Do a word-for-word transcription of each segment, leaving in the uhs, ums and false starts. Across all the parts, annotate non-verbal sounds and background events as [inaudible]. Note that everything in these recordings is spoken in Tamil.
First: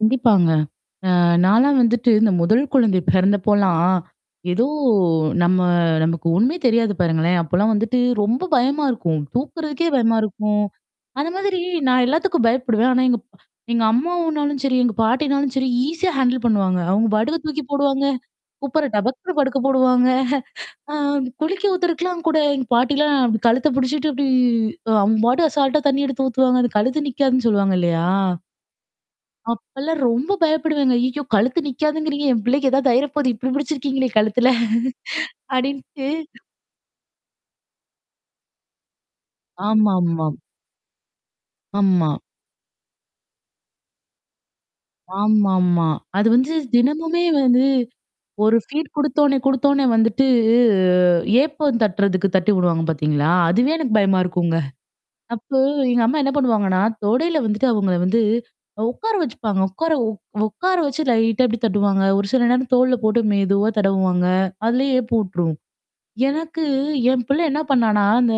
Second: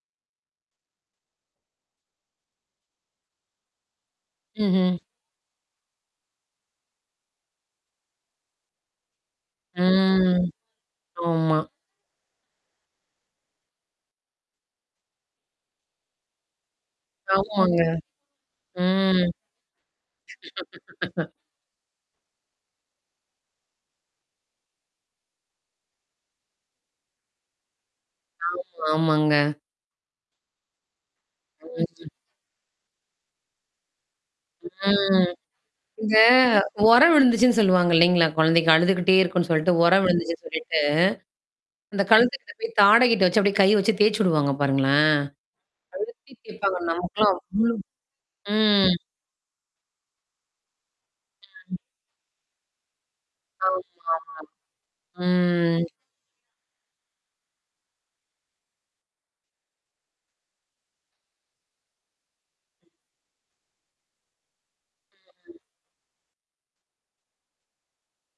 கண்டிப்பாங்க. அ நாலாம் வந்துட்டு இந்த முதல் குழந்தை பிறந்தப்போலாம், ஏதோ ம்ஹ்ம். நம்ம நமக்கு ஒண்ணுமே தெரியாது பாருங்களேன். அப்போலாம் வந்துட்டு ரொம்ப பயமா இருக்கும். தூக்குறதுக்கே பயமா ம். இருக்கும். அந்த மாதிரி ஆமா. நான் எல்லாத்துக்கும் பயப்படுவேன். ஆனா எங்க அம்மாவுனாலும் சரி, எங்க பாட்டினாலும் சரி ஈஸியா ஹேண்டில் பண்ணுவாங்க. அவங்க பாட்டுக்கு தூக்கி ஆமாங்க. போடுவாங்க. குப்பர ம். டபக்குனு படுக்க போடுவாங்க. அ [laughs] குளிக்க ஊத்துறக்கலாம் கூட எங்க பாட்டிலாம் அப்படி கழுத்த புடிச்சுட்டு அப்படி அவங்க பாட்டு அசால்ட்டா தண்ணீ எடுத்து ஊத்துவாங்க. அந்த கழுத்து நிக்காதுன்னு சொல்லுவாங்க இல்லையா? ஆமா, ஆமாங்க. அப்பல்லாம் ரொம்ப பயப்படுவேன்ங்க. அய்யோ! கழுத்து ம். நிக்காதுங்கிறீங்க? என் பிள்ளைக்கு ஏதாவது ஆயிற போகுது இப்டி முடிச்சிருக்கீங்களே கழுத்துல. ம். அப்படின்ட்டு இந்த உரம் விழுந்துச்சுன்னு சொல்லுவாங்க இல்லைங்களா? குழந்தைக்கு அழுதுக்கிட்டே இருக்கனு சொல்லிட்டு, உரம் ஆமாமாம். விழுந்துச்சுன்னு சொல்லிட்டு. அந்த ஆமா. கழுத்துக்கிட்ட போய் தாடைகிட்ட வச்சு அப்படியே கை வச்சு தேய்சு விடுவாங்க பாருங்களோன்? ஆமாமா. அது அழுத்தி வந்து தேய்ப்பாங்க தினமுமே நமக்கெல்லாம் வந்து அவ்ளோ ஒரு ஃபீட் ம். குடுத்தோனே, குடுத்தோனே வந்துட்டு அ ம். ஏப்பம் தட்டுறதுக்கு தட்டி விடுவாங்க பார்த்தீங்களா? அதுவே எனக்கு பயமா ஆமாமா. இருக்குங்க. அப்போ ம். எங்க அம்மா என்ன பண்ணுவாங்கன்னா, தொடையில வந்துட்டு அவங்க வந்து உட்கார வச்சுப்பாங்க. உட்கார உ உட்கார வச்சு லைட்டா அப்படி தட்டுவாங்க. ஒரு சில நேரம் தோள்ல போட்டு மெதுவா தடவுவாங்க. அதிலயே ஏப்பம் உட்ரும். ம்ஹ்ம். எனக்கு, என் பிள்ளை என்ன பண்ணானா, அந்த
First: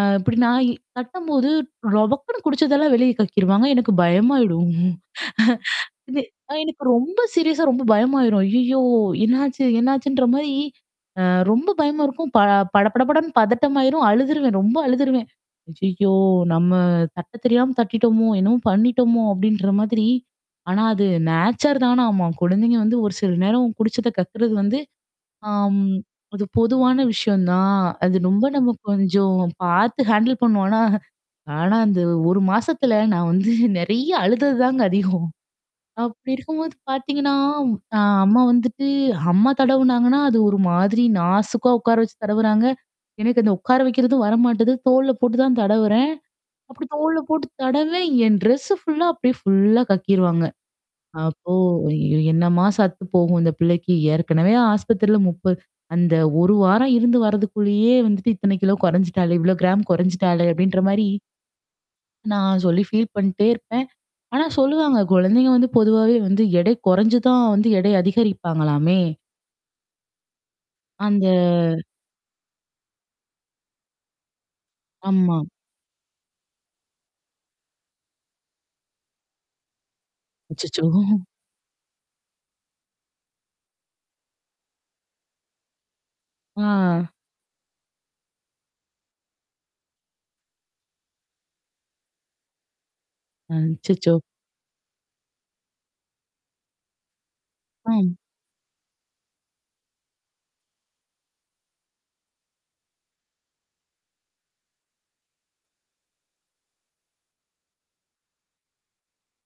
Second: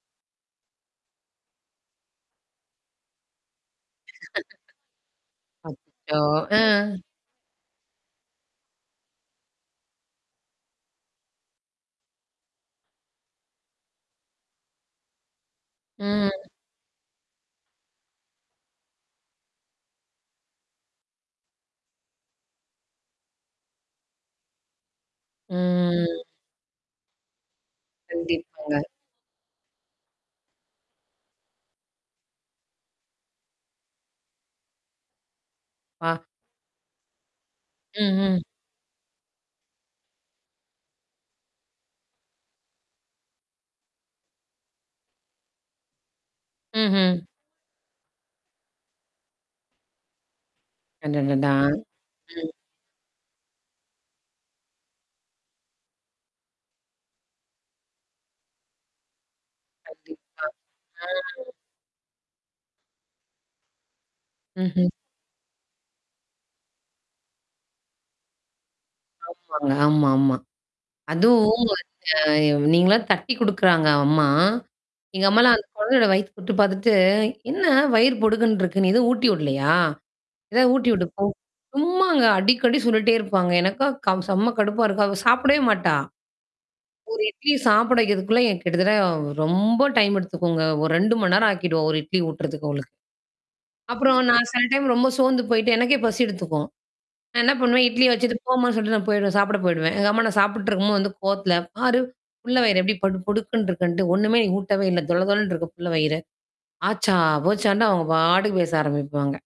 அ இப்டி நா தட்டும்போது ரொபக்குன்னு குடிச்சதெல்லாம் வெளிய கக்கிருவாங்க. எனக்கு பயமாயிடும். [chuckles] அச்சச்சோ! எனக் அ. எனக்கு ரொம்ப சீரியஸா ரொம்ப பயமாயிரும். ஐய்யோ! என்னாச்சு என்னாச்சுன்ற மாரி. அ ரொம்ப பயமா இருக்கும். ப படபடபடன்னு பதட்டமாயிரும் அழுதுருவேன். ரொம்ப அழுதுருவேன். ஐய்யோ! ம். நம்ம தட்ட தெரியாம தட்டிட்டோமோ! என்னவும் பண்ணிட்டோமோ! அப்படின்ற மாதிரி. ஆனா அது நேச்சர் தான ஆமா. குழந்தைங்க வந்து ஒரு சில நேரம் குடிச்சத கக்கறது வந்து ஆம், ம். அது பொதுவான விஷயம் தான். அது ரொம்ப நம்ம கண்டிப்பாங்க. கொஞ்சம் பார்த்து ஹேண்டில் பண்ணுவோம். ஆனா ஆனா, அந்த ஒரு மாசத்துல நான் வந்து நெறைய அழுதது தாங்க அதிகம். ப்பா! அப்படி இருக்கும்போது பார்த்தீங்கன்னா, அ ம். ம். அம்மா வந்துட்டு அம்மா தடவுனாங்கன்னா, அது ஒரு மாதிரி நாசுக்கா உட்கார வச்சு தடவுறாங்க. எனக்கு அந்த உட்கார வைக்கிறதும் வரமாட்டது. தோள்ல போட்டு தான் தடவுறேன். அப்படி ம்ஹ்ம். தோள் போட்டு தடவுறேன், என் டெரெஸ்ஸ ஃபுல்லா அப்டியே ஃபுல்லா கக்கிருவாங்க. அப்போ அடடடா! ம். என்னமா சத்து போகும் இந்த பிள்ளைக்கு. ஏற்கனவே ஆஸ்பத்திரில முப்ப அந்த ஒரு வாரம் இருந்து வர்றதுக்குள்ளேயே வந்துட்டு இத்தனை கிலோ கொறைஞ்சுட்டாளே, இவ்வளோ கிராம் குறைஞ்சுட்டாளுே கண்டிப்பா. அப்டின்ற மாரி ஆ. நான் சொல்லி ஃபீல் பண்ணிட்டே இருப்பேன். ஆனா ம்ஹ்ம். சொல்லுவாங்க, குழந்தைங்க வந்து பொதுவாவே வந்து எடை குறைஞ்சு தான் வந்து எடை அதிகரிப்பாங்களாமே! ஆமாங்க. ஆமாமா. அந்த அதுவும் அந்த நீங்களலாம் தட்டி குடுக்குறாங்க அம்மா. எங்க ஆமா. அம்மாலாம் அந்த கொழந்தயோட வயித்து தொட்டு பார்த்துட்டு "என்ன வயிறு பொடுக்குன்னு இருக்கு. நீ ஏதோ ஊட்டி விடலையா? ஏதாவ அச்சச்சோ! ஊட்டி விட்டு போ." சும்மாங்க. அடிக்கடி சொல்லிட்டே இருப்பாங்க. எனக்கா க செம்ம கடுப்பா இருக்கும். அவ சாப்பிடவே மாட்டா. ஆ. ஒரு இட்லி சாப்பிட வைக்கிறதுக்குள்ள கிட்டத்தட்ட ரொம்ப டைம் எடுத்துக்குங்க. ஒரு ரெண்டு மணி நேரம் ஆக்கிடுவோ, ஒரு இட்லி ஊட்றதுக்கு அவங்களுக்கு. அ அச்சச்சோ! அப்புறம் நான் சில டைம் ரொம்ப சோந்து போய்ட்டு எனக்கே பசி எடுத்துக்கும். நான் என்ன பண்ணுவேன், இட்லிய ம். வச்சுட்டு போமான்னு சொல்லிட்டு நான் போயிடுவேன். சாப்பிட போயிடுவேன். எங்க அம்மா நான் சாப்புட்டு இருக்கும்போது வந்து கோவத்தல பாரு. "புல்ல வயிற எப்படி பொடு பொடுக்குன்னு இருக்குன்ட்டு ஒண்ணுமே நீ ஊட்டவே இல்ல. தொள தொளன்ன இருக்கு புல்ல வயிறு." ஆச்சா, போச்சான்ண்ட அவங்க பாட்டுக்கு பேச ஆரம்பிப்பாங்க.